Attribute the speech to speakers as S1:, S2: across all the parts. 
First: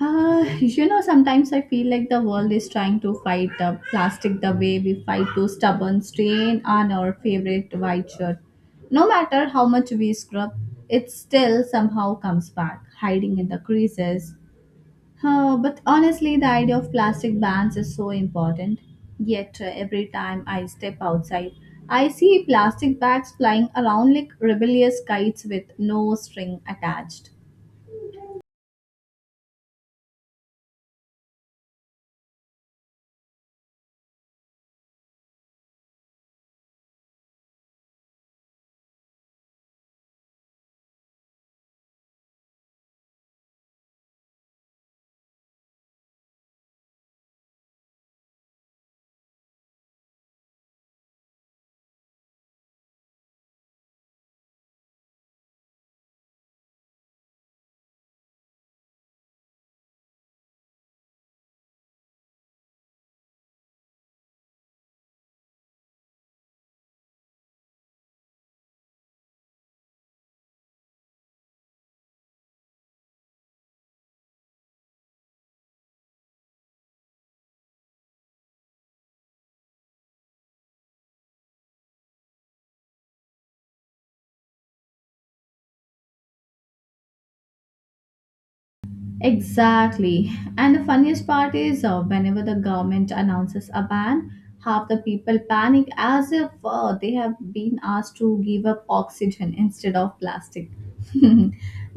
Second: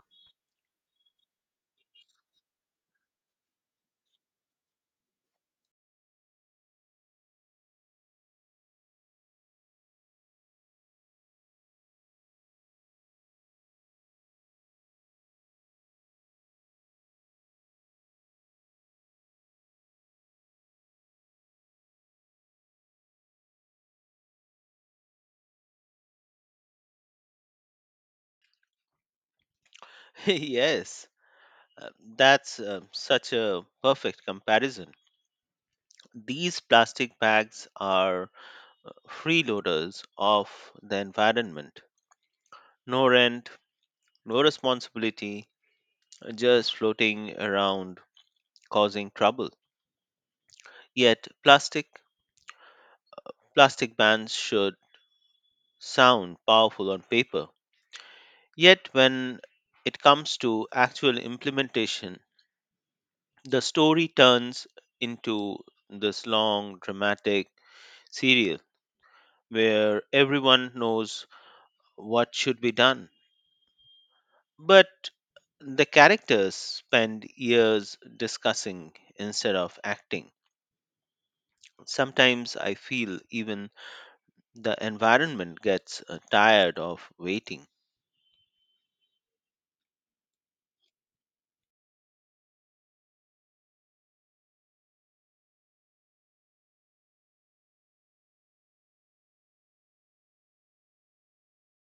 S1: Sometimes I feel like the world is trying to fight the plastic the way we fight to stubborn stain on our favorite white shirt. No matter how much we scrub, it still somehow comes back, hiding in the creases. But honestly, the idea of plastic bans is so important. Yet, every time I step outside, I see plastic bags flying around like rebellious kites with no string attached.
S2: Yes, uh, that's such a perfect comparison. These plastic bags are freeloaders of the environment. No rent, no responsibility, just floating around causing trouble. Yet plastic bans should sound powerful on paper. Yet when it comes to actual implementation, the story turns into this long dramatic serial where everyone knows what should be done. But the characters spend years discussing instead of acting. Sometimes I feel even the environment gets tired of waiting.
S1: Exactly. And the funniest part is whenever the government announces a ban, half the people panic as if they have been asked to give up oxygen instead of plastic.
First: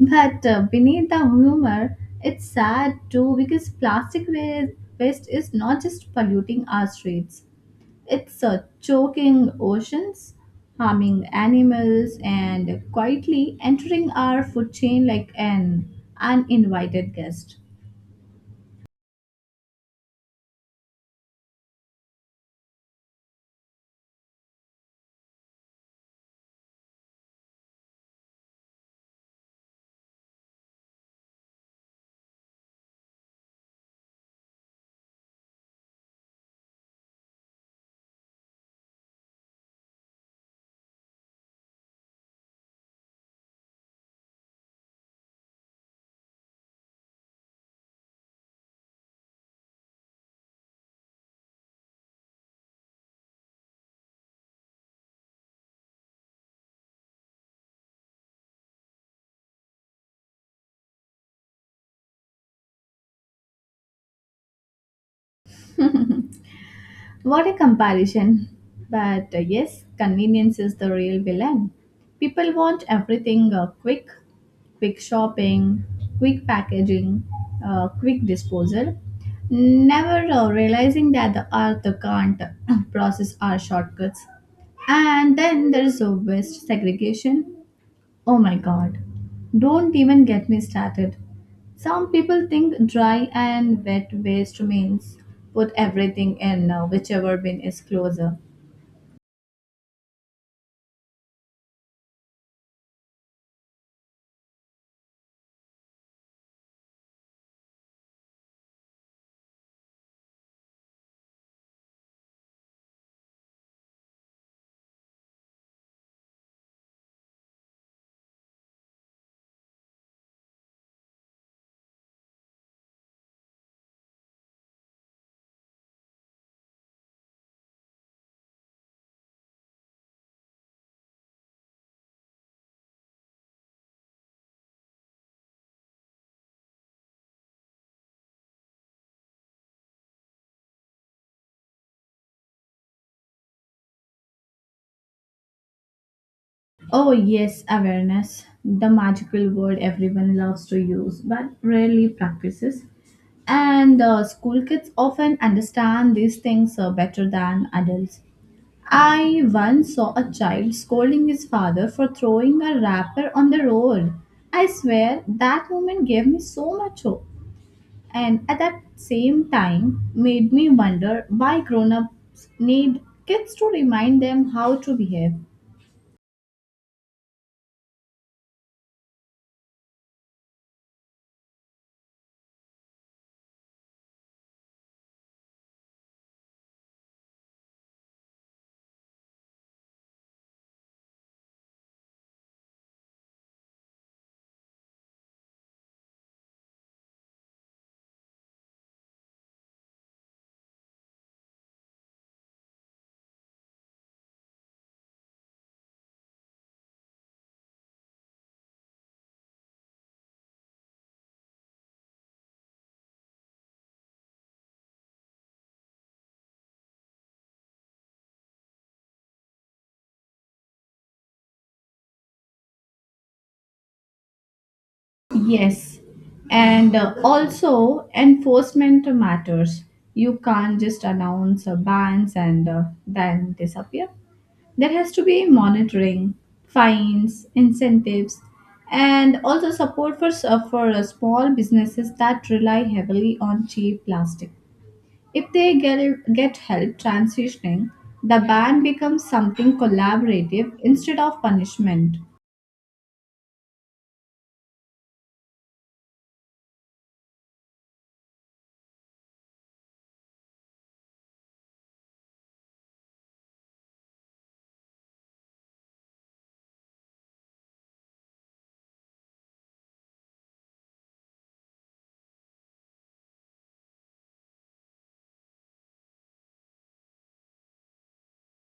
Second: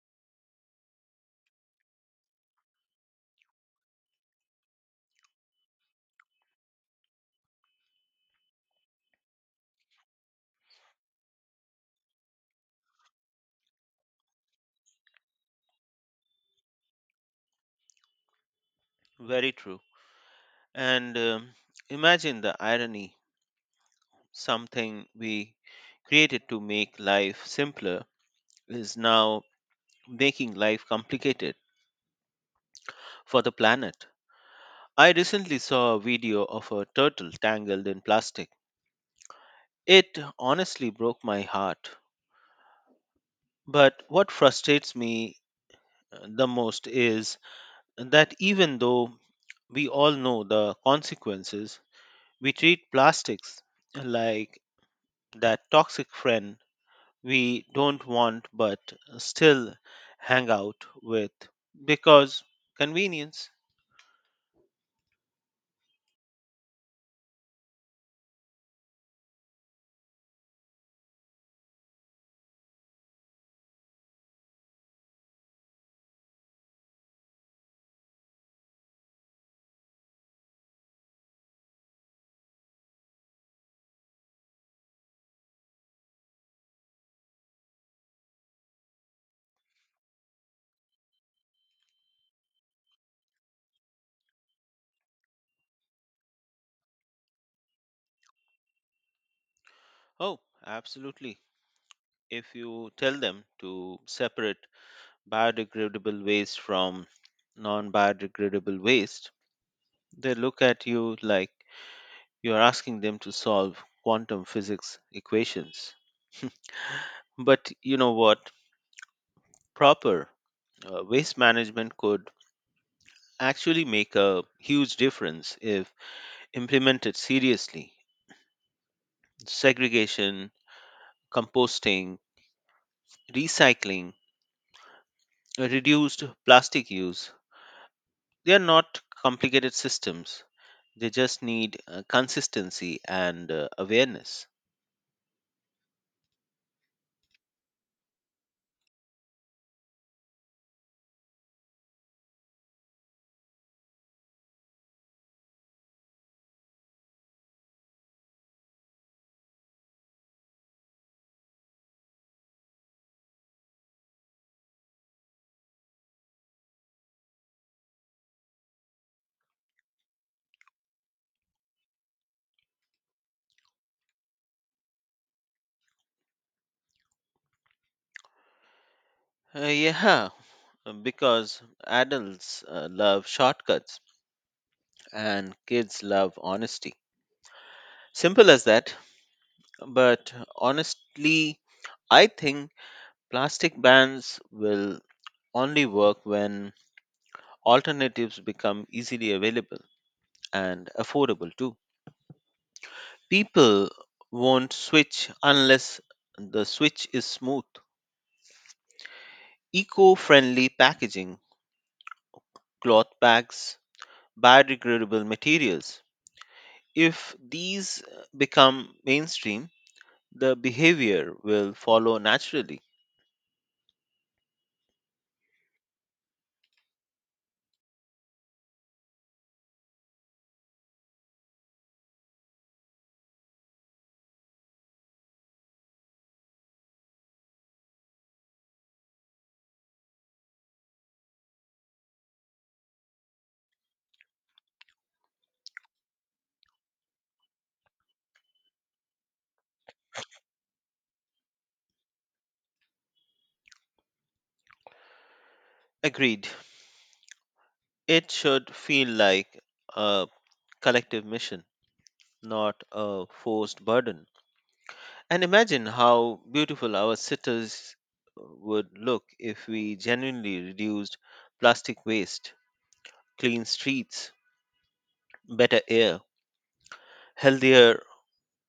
S1: But beneath the humor, it's sad too because waste is not just polluting our streets. It's choking oceans, harming animals, and quietly entering our food chain like an uninvited guest.
S2: Very true. And imagine the irony, something we created to make life simpler is now making life complicated for the planet. I recently saw a video of a turtle tangled in plastic. It honestly broke my heart. But what frustrates me the most is that even though we all know the consequences, we treat plastics like that toxic friend we don't want but still hang out with because convenience.
S1: What a comparison. But yes, convenience is the real villain. People want everything quick, quick shopping, quick packaging, quick disposal, never realizing that the earth can't process our shortcuts. And then there's a waste segregation. Oh my god. Don't even get me started. Some people think dry and wet waste means put everything in whichever bin is closer.
S2: Oh, absolutely. If you tell them to separate biodegradable waste from non biodegradable waste, they look at you like you're asking them to solve quantum physics equations. But you know what? Proper waste management could actually make a huge difference if implemented seriously. Segregation, composting, recycling, reduced plastic use, they are not complicated systems. They just need consistency and awareness.
S1: Oh, yes, awareness, the magical word everyone loves to use but rarely practices. And school kids often understand these things better than adults. I once saw a child scolding his father for throwing a wrapper on the road. I swear that moment gave me so much hope and at that same time made me wonder why grown ups need kids to remind them how to behave.
S2: Yeah, because adults love shortcuts and kids love honesty. Simple as that. But honestly, I think plastic bans will only work when alternatives become easily available and affordable too. People won't switch unless the switch is smooth. Eco friendly packaging, cloth bags, biodegradable materials. If these become mainstream, the behavior will follow naturally.
S1: Yes, and also enforcement matters. You can't just announce bans and then disappear. There has to be monitoring, fines, incentives, and also support for small businesses that rely heavily on cheap plastic. If they get help transitioning, the ban becomes something collaborative instead of punishment.
S2: Agreed. It should feel like a collective mission, not a forced burden. And imagine how beautiful our cities would look if we genuinely reduced plastic waste, clean streets, better air, healthier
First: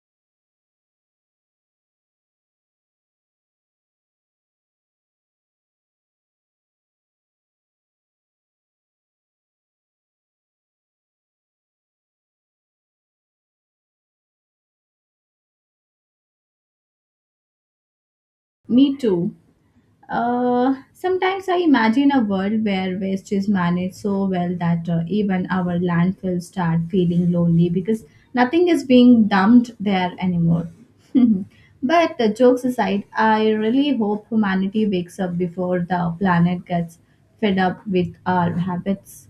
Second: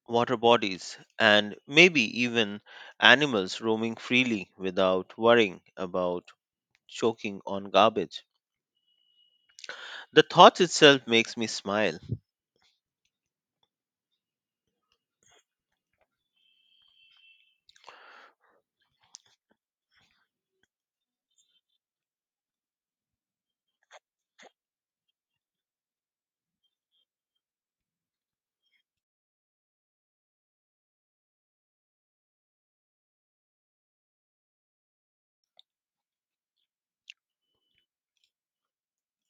S2: water bodies, and maybe even animals roaming freely without worrying about choking on garbage. The thought itself makes me smile.
S1: Me too. Sometimes I imagine a world where waste is managed so well that even our landfills start feeling lonely because nothing is being dumped there anymore. But jokes aside, I really hope humanity wakes up before the planet gets fed up with our habits.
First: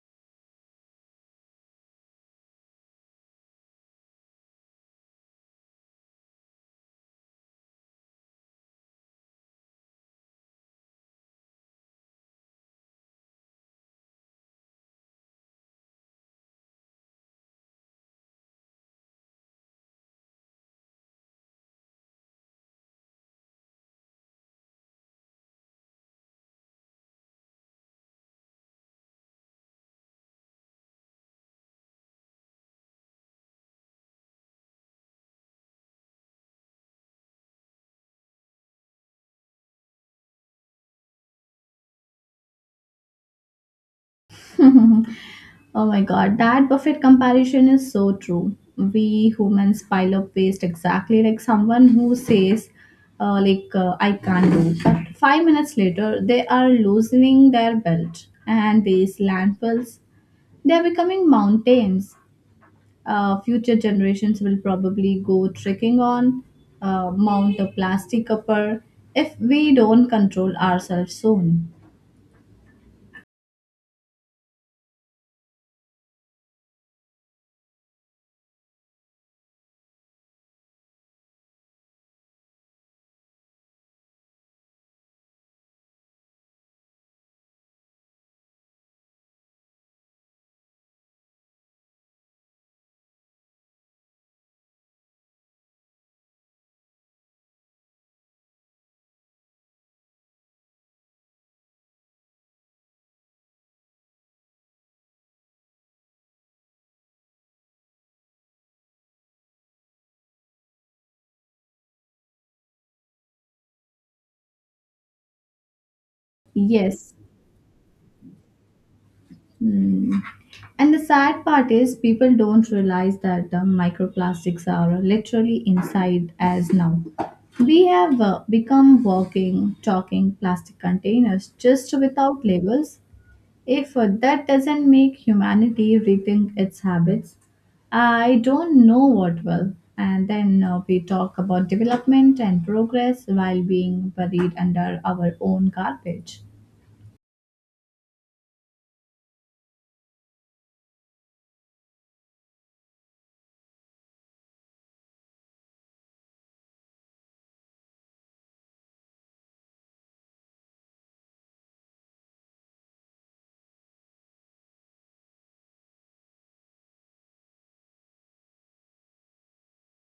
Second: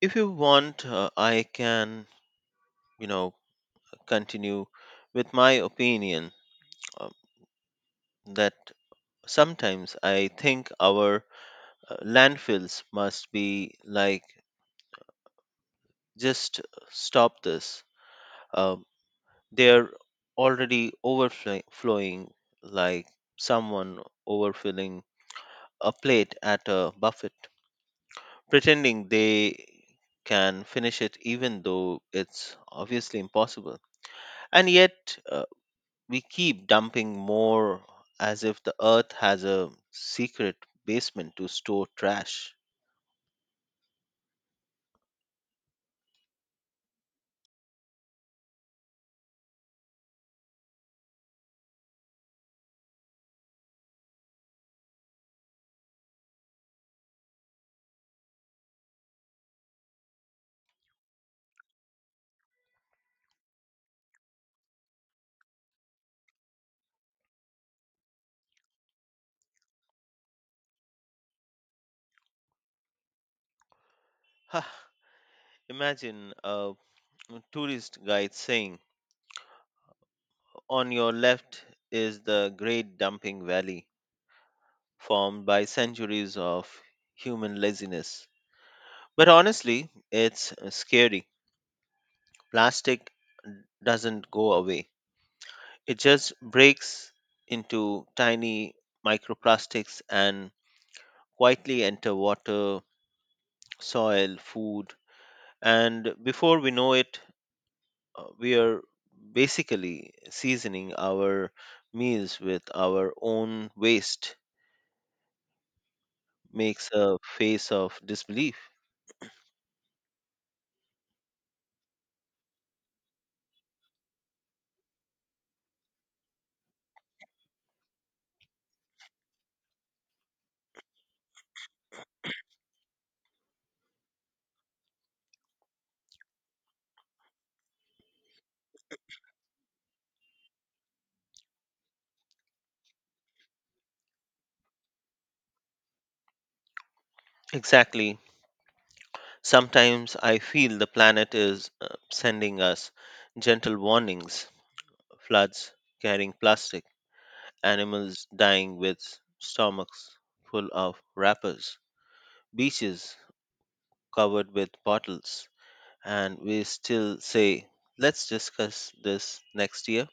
S2: If you want, I can, you know, continue with my opinion uh, that sometimes I think our landfills must be like, just stop this. Uh, they're already overflowing, like someone overfilling a plate at a buffet, pretending they can finish it even though it's obviously impossible. And yet, we keep dumping more as if the earth has a secret basement to store trash.
S1: Oh my god, that buffet comparison is so true. We humans pile up waste exactly like someone who says, I can't do. But 5 minutes later, they are loosening their belt. And these landfills, they are becoming mountains. Future generations will probably go trekking on Mount a Plastic Upper if we don't control ourselves soon.
S2: Huh, imagine a tourist guide saying, on your left is the great dumping valley formed by centuries of human laziness. But honestly, it's scary. Plastic doesn't go away, it just breaks into tiny microplastics and quietly enter water, soil, food, and before we know it, we are basically seasoning our meals with our own waste. Makes
S1: Yes.
S2: a face of disbelief.
S1: Mm. And the sad part is, people don't realize that the microplastics are literally inside As now. We have become walking, talking plastic containers just without labels. If that doesn't make humanity rethink its habits, I don't know what will. And then we talk about development and progress while being buried under our own garbage.
S2: Exactly. Sometimes I feel the planet is sending us gentle warnings, floods carrying plastic, animals dying with stomachs full of wrappers, beaches covered with bottles. And we still say, let's discuss this next year.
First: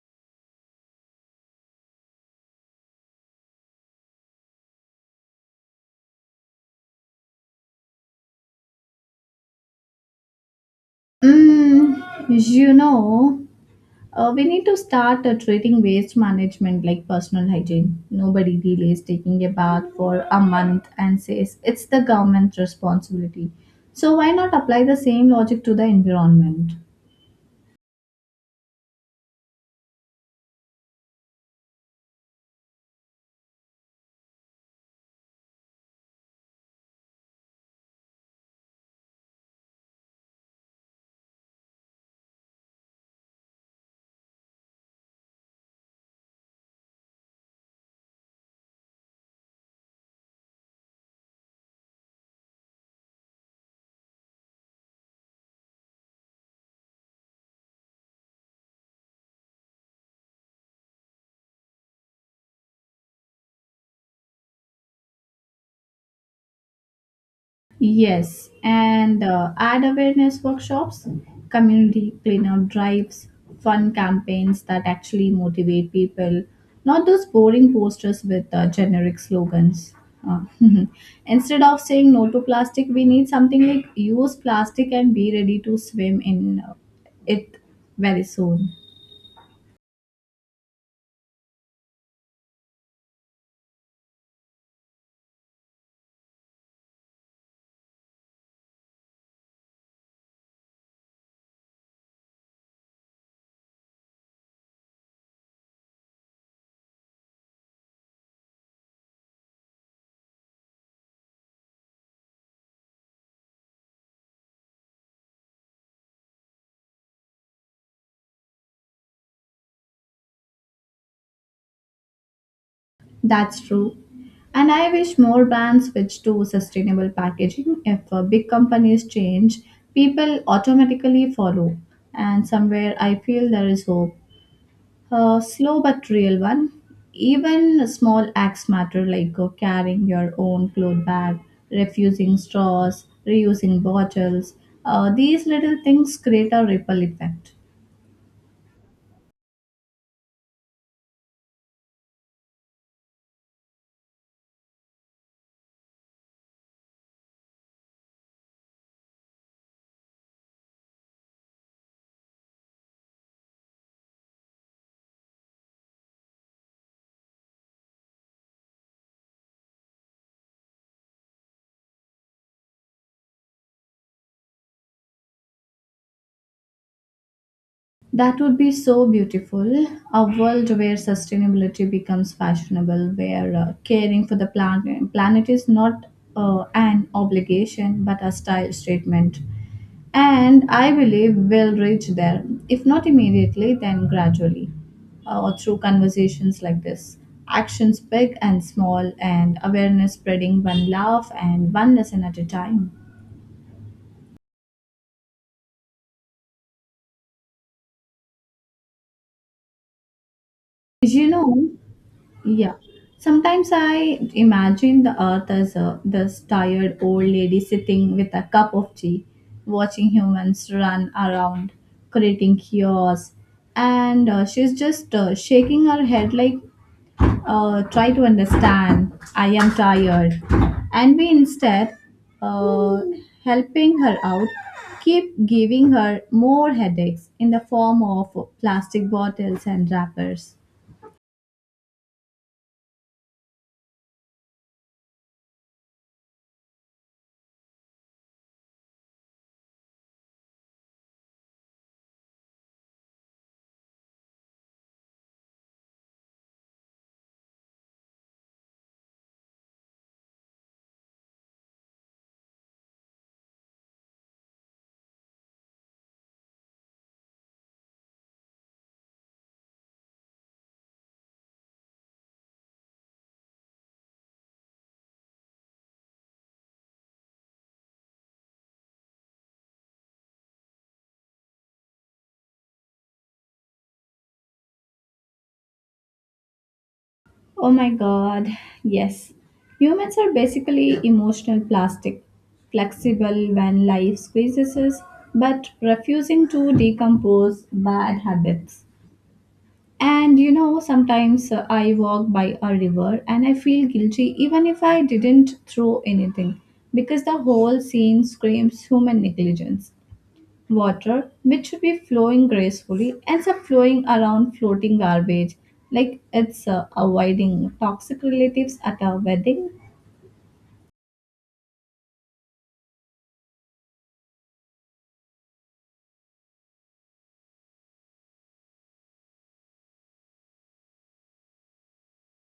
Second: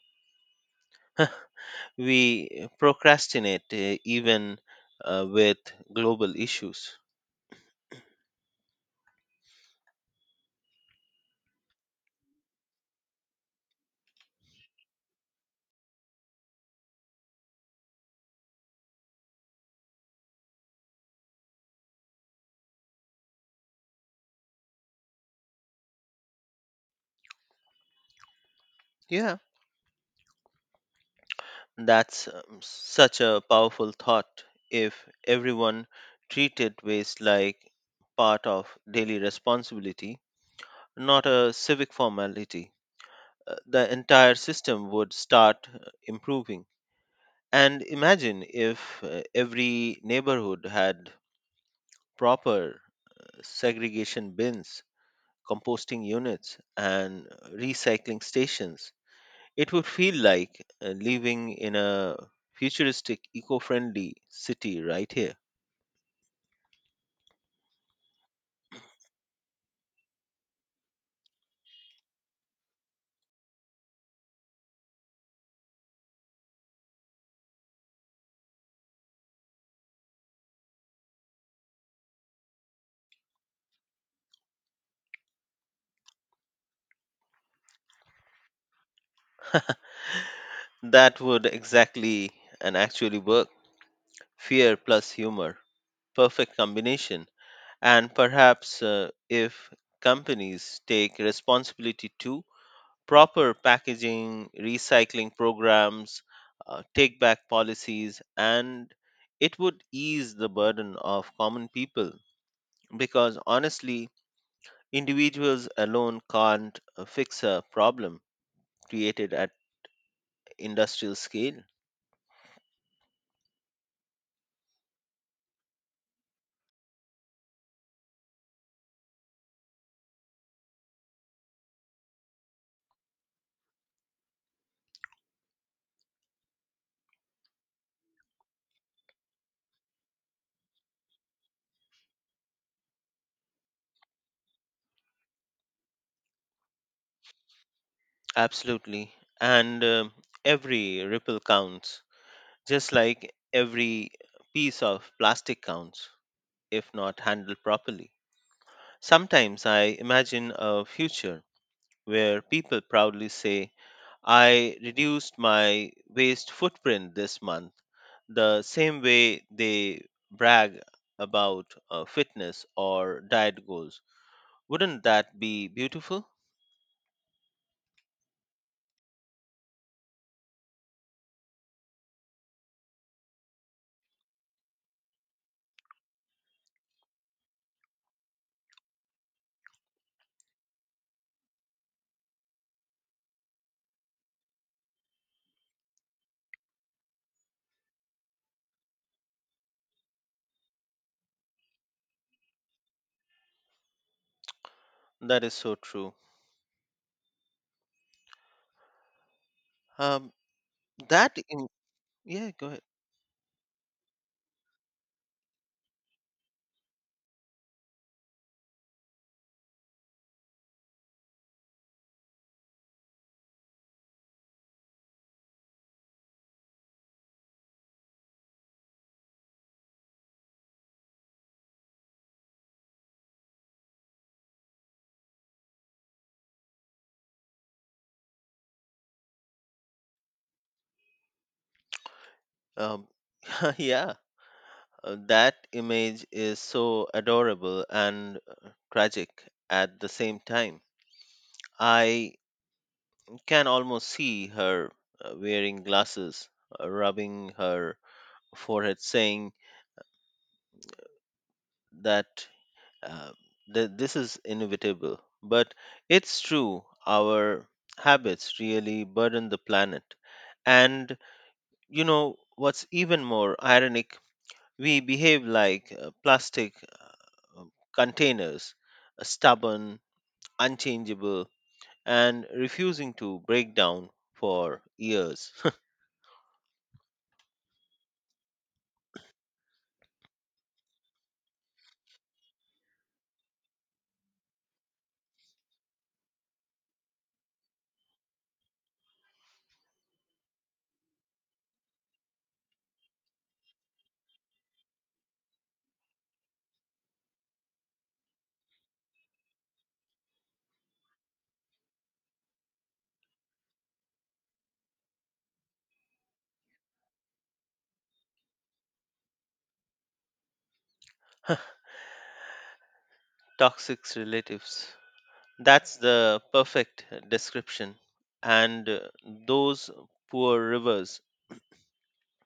S2: We procrastinate even with global issues.
S1: Mm. You know, we need to start treating waste management like personal hygiene. Nobody delays taking a bath for a month and says it's the government's responsibility. So, why not apply the same logic to the environment?
S2: Yeah, that's such a powerful thought. If everyone treated waste like part of daily responsibility, not a civic formality, the entire system would start improving. And imagine if every neighborhood had proper segregation bins, composting units, and recycling stations. It would feel like living in a futuristic, eco friendly city right here.
S1: Yes, and ad awareness workshops, community cleanup drives, fun campaigns that actually motivate people, not those boring posters with generic slogans. Uh, instead of saying no to plastic, we need something like use plastic and be ready to swim in it very soon.
S2: That would exactly and actually work. Fear plus humor. Perfect combination. And perhaps if companies take responsibility too, proper packaging, recycling programs, take back policies, and it would ease the burden of common people, because honestly, individuals alone can't fix a problem created at industrial scale.
S1: That's true. And I wish more brands switch to sustainable packaging. If big companies change, people automatically follow. And somewhere I feel there is hope. A slow but real one. Even small acts matter, like carrying your own cloth bag, refusing straws, reusing bottles. These little things create a ripple effect.
S2: Absolutely. And um, every ripple counts, just like every piece of plastic counts if not handled properly. Sometimes I imagine a future where people proudly say, I reduced my waste footprint this month, the same way they brag about fitness or diet goals. Wouldn't that be beautiful?
S1: That would be so beautiful. A world where sustainability becomes fashionable, where caring for the planet is not an obligation but a style statement. And I believe we'll reach there, if not immediately, then gradually, or through conversations like this. Actions big and small, and awareness spreading one laugh and one lesson at a time.
S2: That is so true. Um,
S1: You
S2: that,
S1: know.
S2: yeah, go
S1: Yeah.
S2: ahead.
S1: Sometimes I imagine the earth as this tired old lady sitting with a cup of tea, watching humans run around, creating chaos. And she's just shaking her head like, try to understand, I am tired. And we instead, uh, helping her out, keep giving her more headaches in the form of plastic bottles and wrappers.
S2: Um, yeah, that image is so adorable and tragic at the same time. I can almost see her wearing glasses, rubbing her forehead, saying that uh, this is inevitable. But it's true, our habits really burden the planet. And you know what's even more ironic? We behave like plastic uh, containers, stubborn, unchangeable, and refusing to break down for years.
S1: Oh my god, yes. Humans are basically emotional plastic, flexible when life squeezes us, but refusing to decompose bad habits. And you know, sometimes I walk by a river and I feel guilty even if I didn't throw anything because the whole scene screams human negligence. Water which should be flowing gracefully ends up flowing around floating garbage like it's avoiding toxic relatives at a wedding.
S2: Toxic relatives. That's the perfect description. And those poor rivers,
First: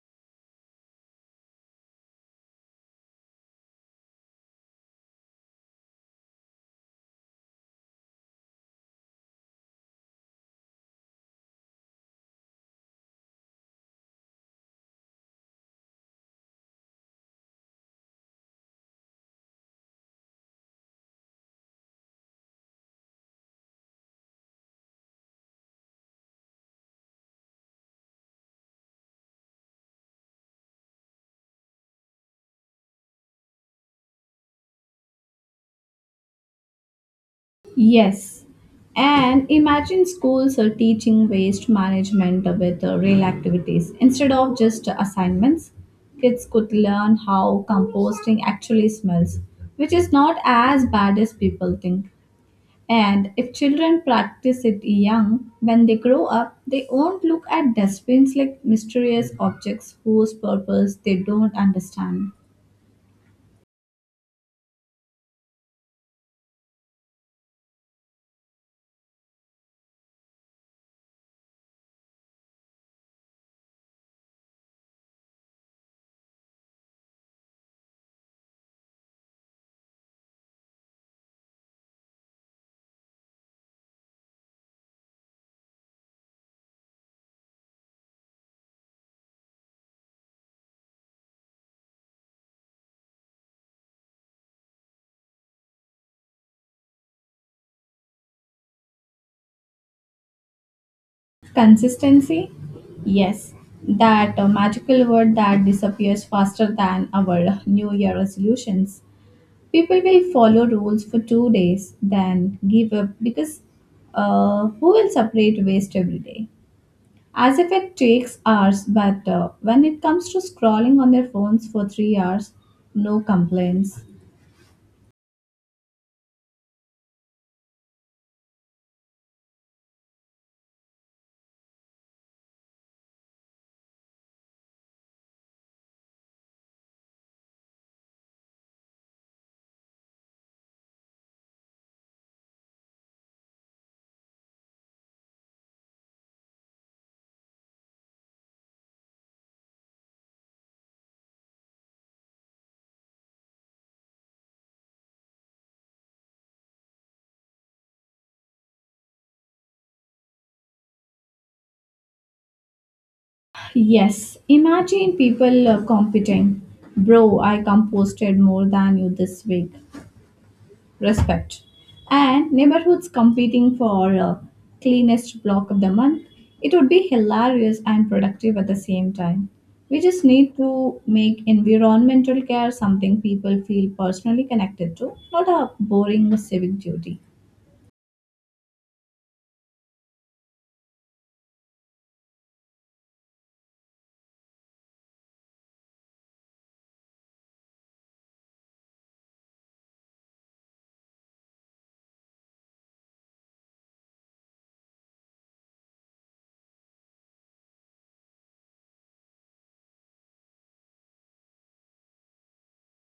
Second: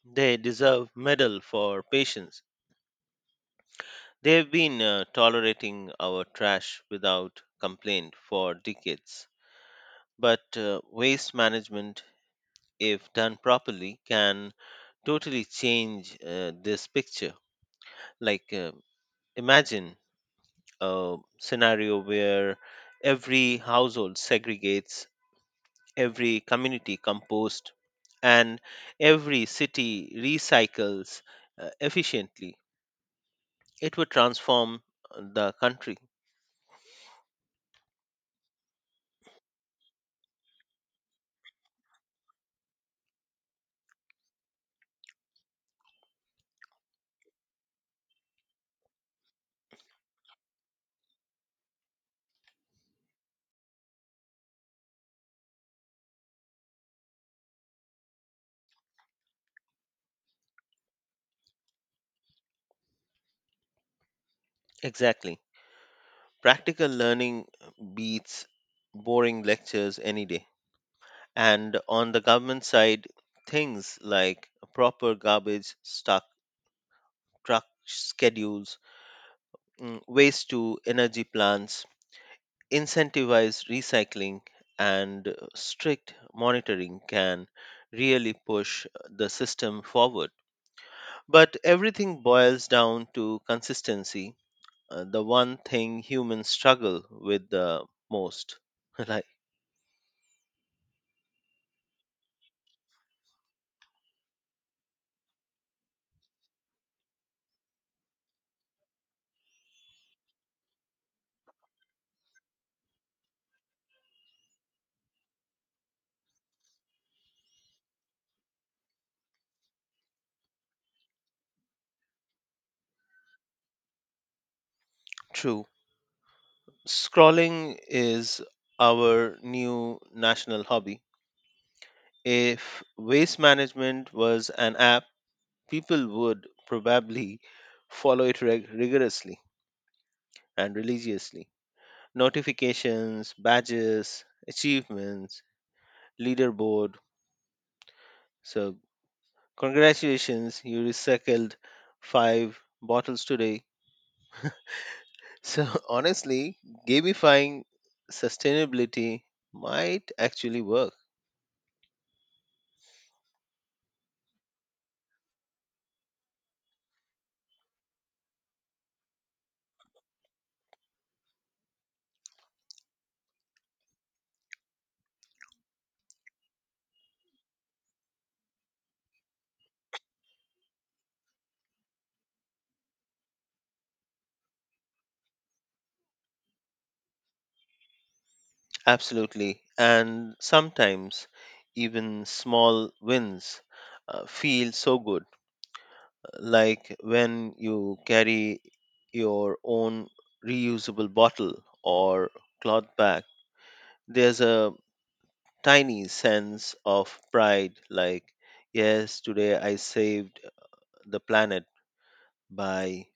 S2: they deserve medal for patience. They've been tolerating our trash without complaint for decades. But waste management, if done properly, can totally change this picture. Like, imagine a scenario where every household segregates, every community compost, and every city recycles efficiently, it would transform the country.
S1: Yes, and imagine schools are teaching waste management with real activities instead of just assignments. Kids could learn how composting actually smells, which is not as bad as people think. And if children practice it young, when they grow up, they won't look at dustbins like mysterious objects whose purpose they don't understand.
S2: Exactly. Practical learning beats boring lectures any day. And on the government side, things like proper garbage stock, truck schedules, mm, waste to energy plants, incentivized recycling and strict monitoring can really push the system forward. But everything boils down to consistency, the one thing humans struggle with the most. Like,
S1: Consistency? Yes, that magical word that disappears faster than our New Year resolutions. People will follow rules for 2 days, then give up because who will separate waste every day? As if it takes hours, but when it comes to scrolling on their phones for 3 hours, no complaints.
S2: true. Scrolling is our new national hobby. If waste management was an app, people would probably follow it rigorously and religiously, notifications, badges, achievements, leaderboard. So, congratulations, you recycled five bottles today. So, honestly, gamifying sustainability might actually work.
S1: Yes, imagine people competing. Bro, I composted more than you this week. Respect. And neighborhoods competing for cleanest block of the month. It would be hilarious and productive at the same time. We just need to make environmental care something people feel personally connected to, not a boring civic duty.
S2: Absolutely. And sometimes even small wins feel so good, like when you carry your own reusable bottle or cloth bag. There's a tiny sense of pride like, yes, today I saved the planet by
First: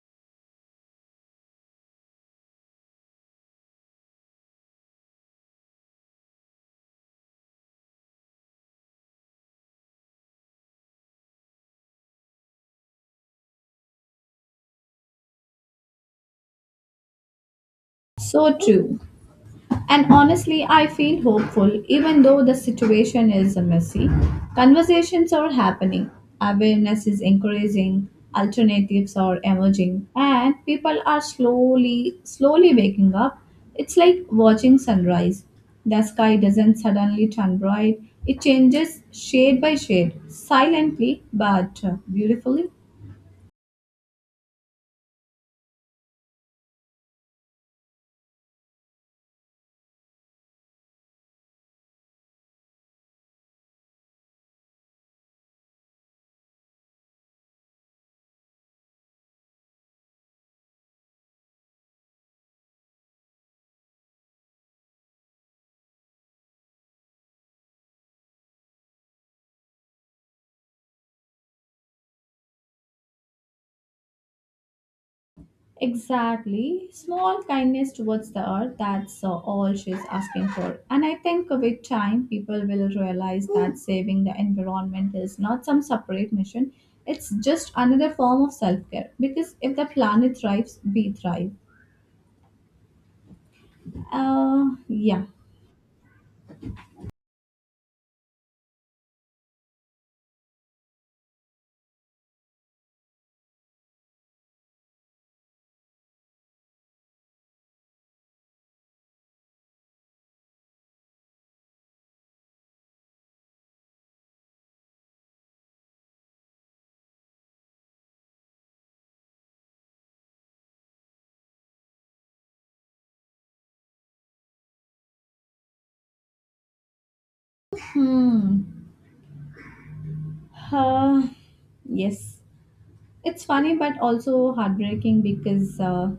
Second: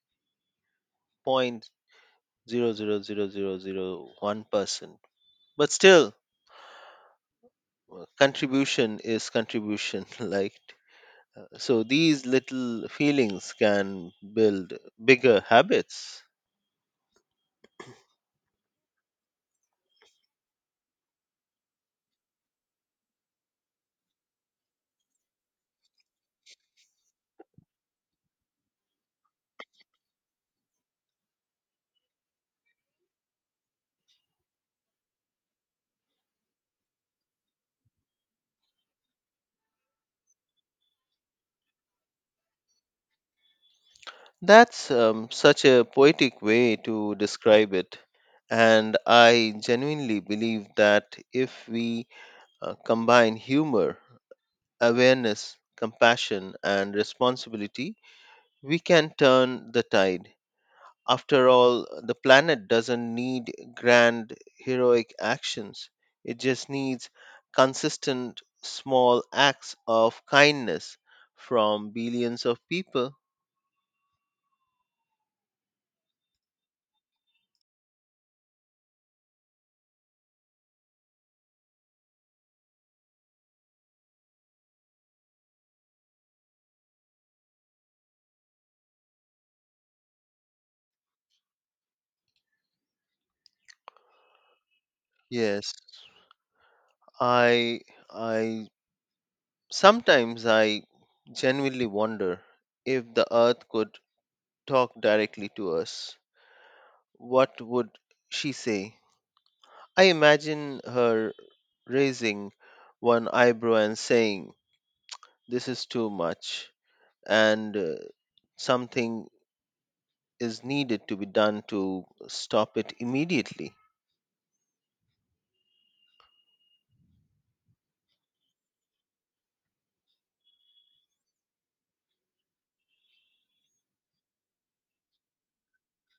S2: 0.00001%. But still, contribution is contribution. Like, so these little feelings can build bigger habits.
S1: So true. And honestly, I feel hopeful even though the situation is messy. Conversations are happening, awareness is increasing, alternatives are emerging, and people are slowly, slowly waking up. It's like watching sunrise. The sky doesn't suddenly turn bright, it changes shade by shade, silently but beautifully.
S2: That's such a poetic way to describe it. And I genuinely believe that if we combine humor, awareness, compassion, and responsibility, we can turn the tide. After all, the planet doesn't need grand, heroic actions, it just needs consistent, small acts of kindness from billions of people.
S1: Exactly. Small kindness towards the earth, that's all she's asking for. And I think with time, people will realize that saving the environment is not some separate mission, it's just another form of self care. Because if the planet thrives, we thrive. Yeah.
S2: Yes, I, I sometimes I genuinely wonder if the earth could talk directly to us, what would she say? I imagine her raising one eyebrow and saying, this is too much, and something is needed to be done to stop it immediately.
S1: Hmm. Uh, yes. It's funny, but also heartbreaking because uh,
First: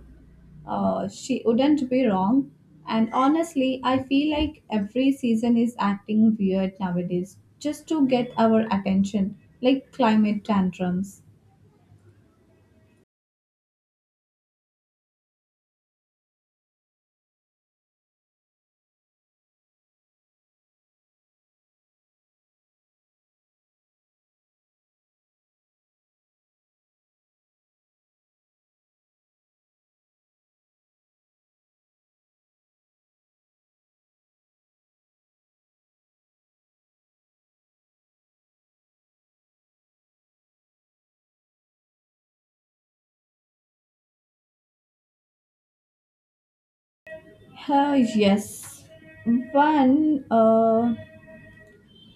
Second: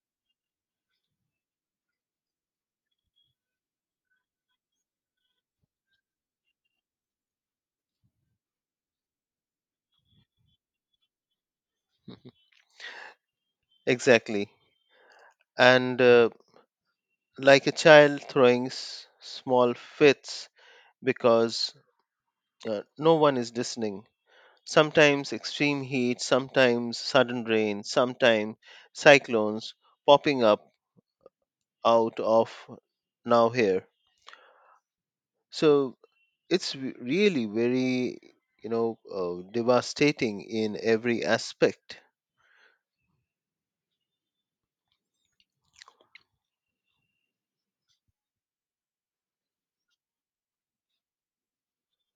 S1: uh, she wouldn't be wrong. And honestly, I feel like every season is acting weird nowadays just to get our attention, like climate tantrums.
S2: Exactly. And like a child throwing small fits because no one is listening. Sometimes extreme heat, sometimes sudden rain, sometimes cyclones popping up out of now here. So it's really very, you know, devastating in every aspect.
S1: Yes, one uh,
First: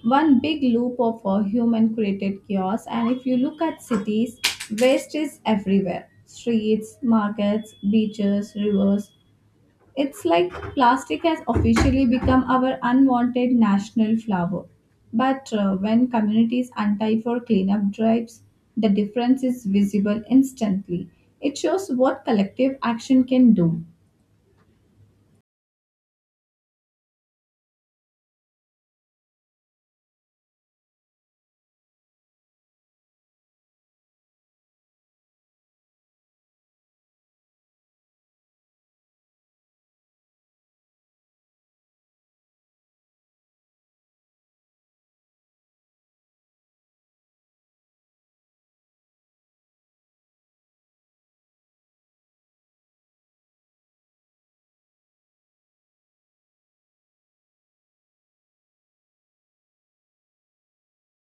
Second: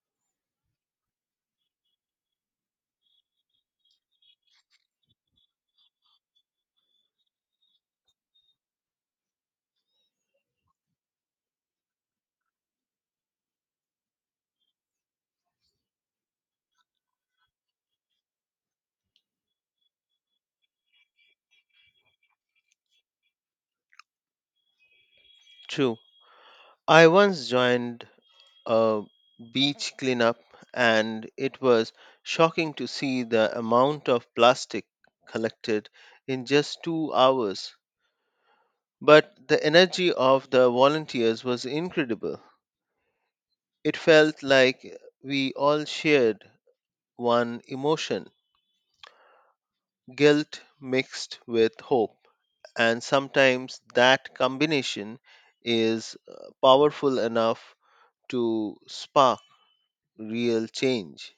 S1: one big loop of human created chaos. And if you look at cities, waste is everywhere: streets, markets, beaches, rivers. It's like plastic has officially become our unwanted national flower. But when communities untie for cleanup drives, the difference is visible instantly. It shows what collective action can do.
S2: True. I once joined a beach cleanup and it was shocking to see the amount of plastic collected in just 2 hours, but the energy of the volunteers was incredible. It felt like we all shared one emotion, guilt mixed with hope, and sometimes that combination is powerful enough to spark real change.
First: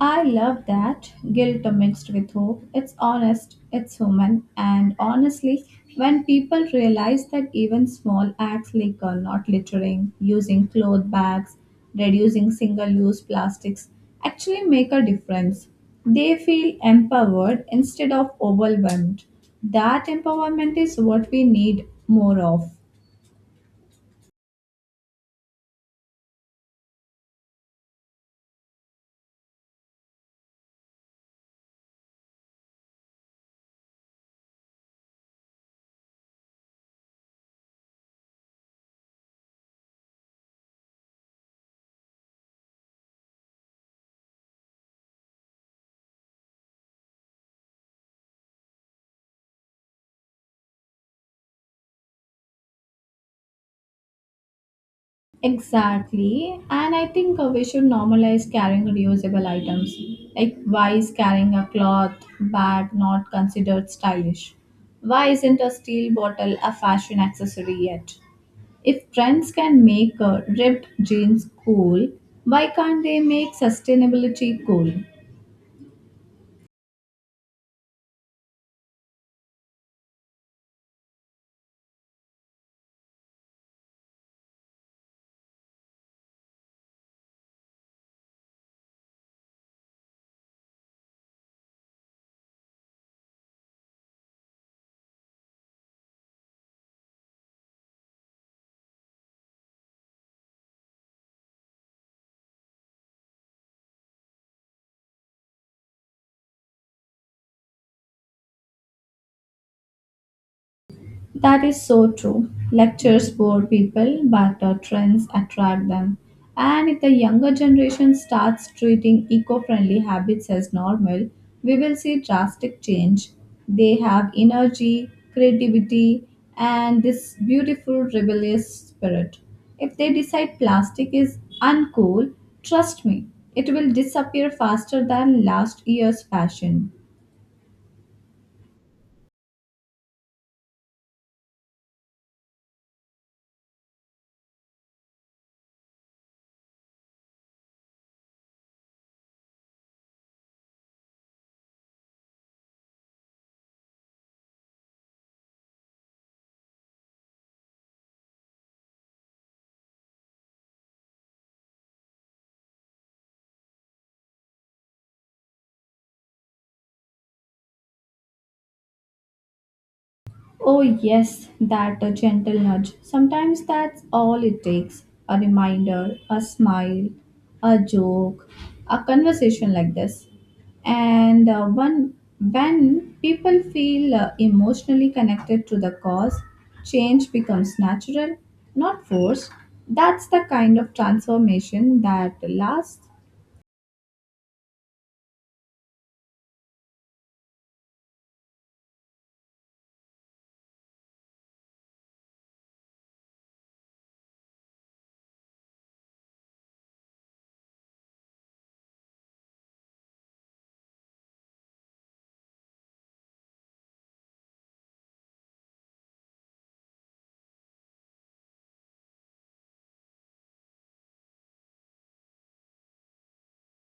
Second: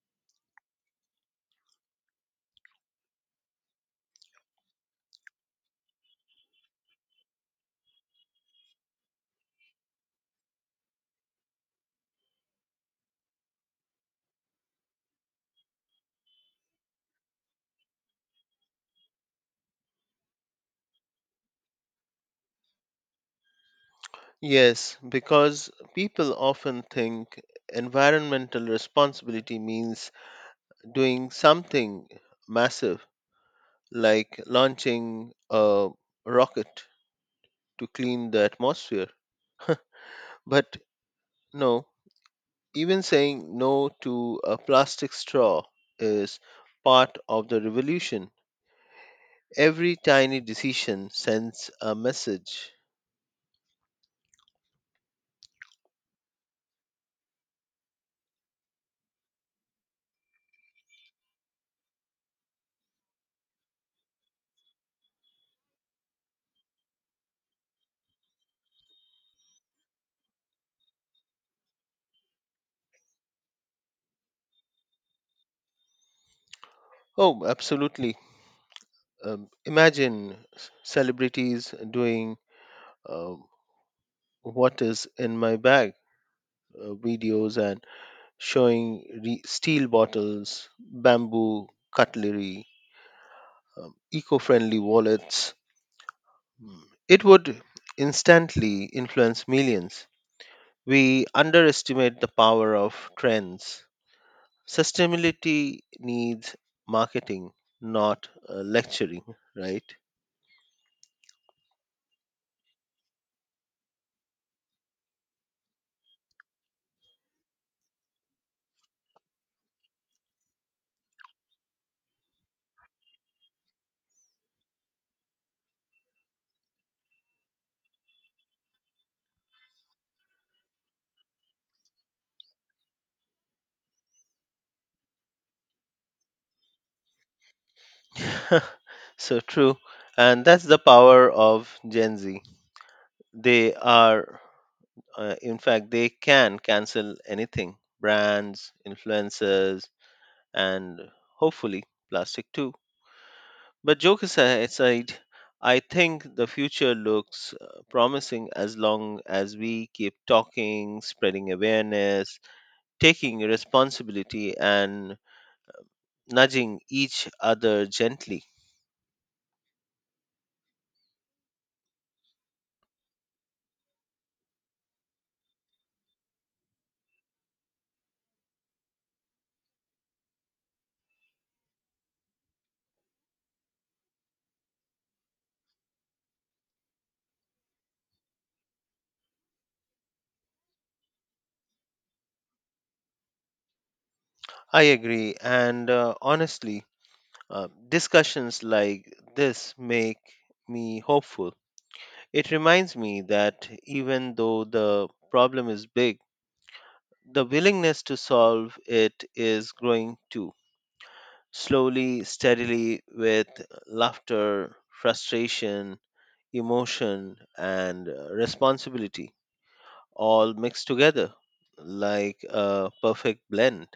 S1: I love that. Guilt mixed with hope. It's honest, it's human, and honestly, when people realize that even small acts like not littering, using cloth bags, reducing single use plastics actually make a difference, they feel empowered instead of overwhelmed. That empowerment is what we need more of.
S2: Yes, because people often think environmental responsibility means doing something massive, like launching a rocket to clean the atmosphere. But no, even saying no to a plastic straw is part of the revolution. Every tiny decision sends a message.
S1: Exactly. And I think we should normalize carrying reusable items. Like, why is carrying a cloth bag not considered stylish? Why isn't a steel bottle a fashion accessory yet? If trends can make ripped jeans cool, why can't they make sustainability cool?
S2: Oh, absolutely. Imagine celebrities doing uh, what is in my bag videos and showing steel bottles, bamboo cutlery, eco friendly wallets. Mm. It would instantly influence millions. We underestimate the power of trends. Sustainability needs marketing, not lecturing, right?
S1: That is so true. Lectures bore people, but trends attract them. And if the younger generation starts treating eco friendly habits as normal, we will see drastic change. They have energy, creativity, and this beautiful rebellious spirit. If they decide plastic is uncool, trust me, it will disappear faster than last year's fashion.
S2: So true. And that's the power of Gen Z. They are, in fact, they can cancel anything, brands, influencers, and hopefully plastic too. But aside, I think the future looks promising as long as we keep talking, spreading awareness, taking responsibility, and nudging each other gently.
S1: Oh, yes, that a gentle nudge. Sometimes that's all it takes a reminder, a smile, a joke, a conversation like this. And when people feel emotionally connected to the cause, change becomes natural, not forced. That's the kind of transformation that lasts.
S2: I agree, and honestly, discussions like this make me hopeful. It reminds me that even though the problem is big, the willingness to solve it is growing too, slowly, steadily, with laughter, frustration, emotion, and responsibility all mixed together like a perfect blend.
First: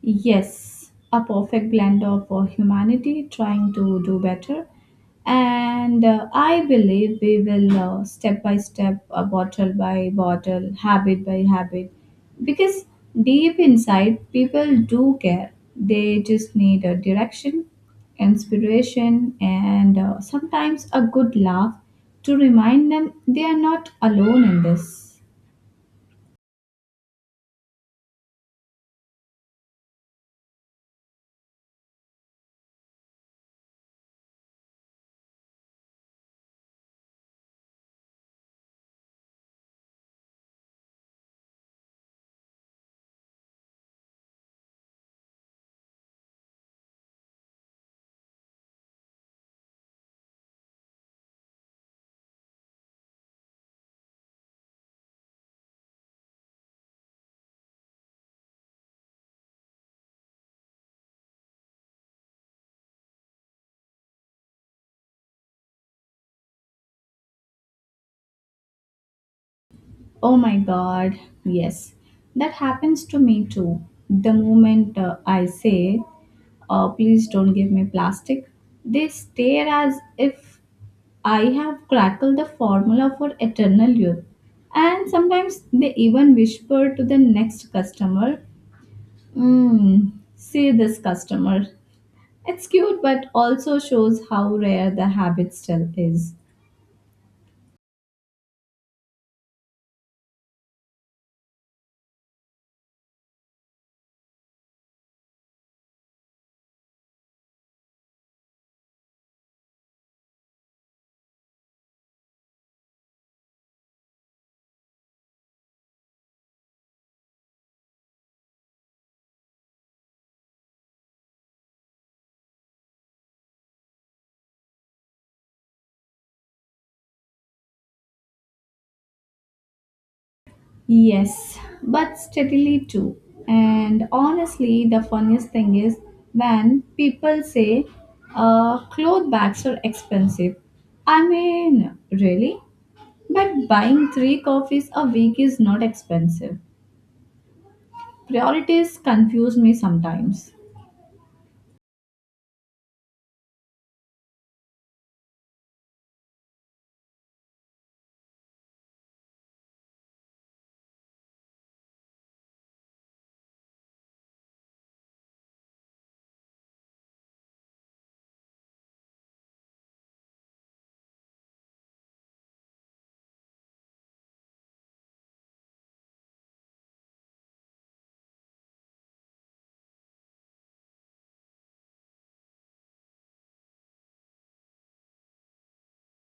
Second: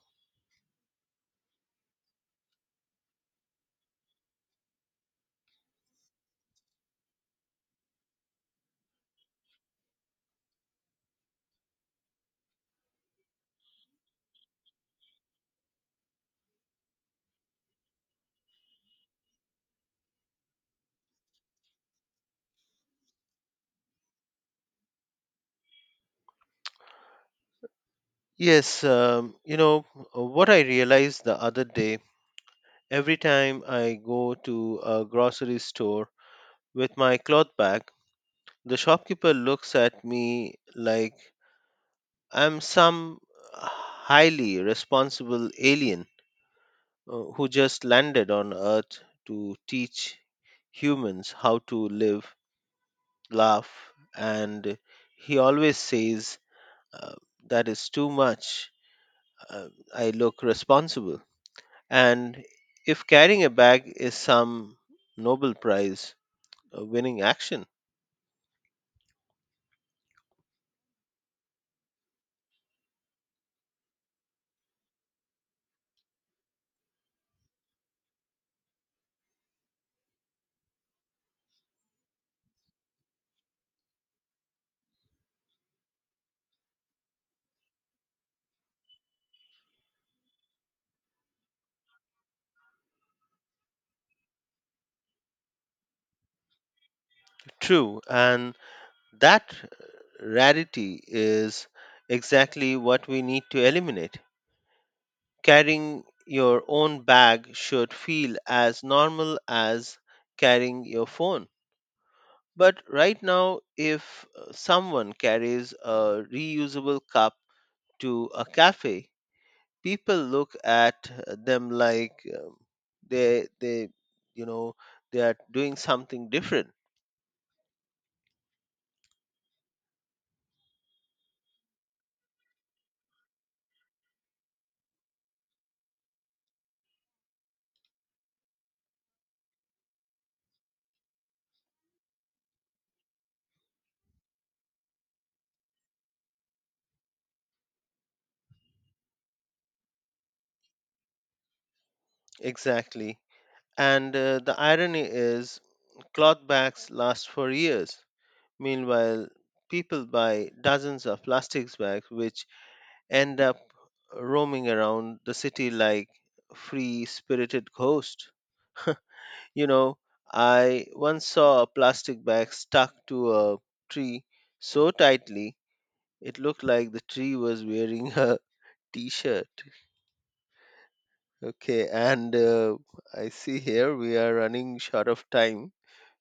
S1: Yes, a perfect blend of humanity trying to do better. And I believe we will step by step, bottle by bottle, habit by habit. Because deep inside, people do care. They just need a direction, inspiration, and sometimes a good laugh to remind them they are not alone in this.
S2: Yes, you know, what I realized the other day, every time I go to a grocery store with my cloth bag, the shopkeeper looks at me like I'm some highly responsible alien who just landed on Earth to teach humans how to live, laugh, and he always says uh, that is too much. Uh, I look responsible. And if carrying a bag is some Nobel Prize winning action,
S1: Oh my God, yes. That happens to me too. The moment I say, please don't give me plastic, they stare as if I have crackled the formula for eternal youth. And sometimes they even whisper to the next customer, mm, see this customer. It's cute, but also shows how rare the habit still is.
S2: true, and that rarity is exactly what we need to eliminate. Carrying your own bag should feel as normal as carrying your phone. But right now, if someone carries a reusable cup to a cafe, people look at them like um, they you know, they are doing something different.
S1: Yes, but steadily too. And honestly, the funniest thing is when people say cloth bags are expensive. I mean, really? But buying 3 coffees a week is not expensive. Priorities confuse me sometimes.
S2: Exactly, and the irony is cloth bags last for years. Meanwhile, people buy dozens of plastics bags which end up roaming around the city like free spirited ghosts. You know, I once saw a plastic bag stuck to a tree so tightly, it looked like the tree was wearing a t shirt. Okay, and I see here we are running short of time,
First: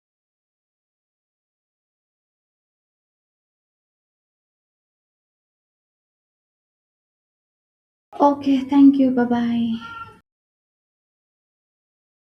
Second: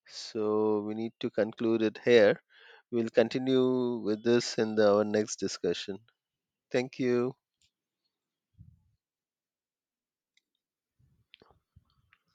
S2: so we need to conclude it here. We'll continue with this in the, our next discussion. Thank you.
S1: Okay, thank you. Bye bye.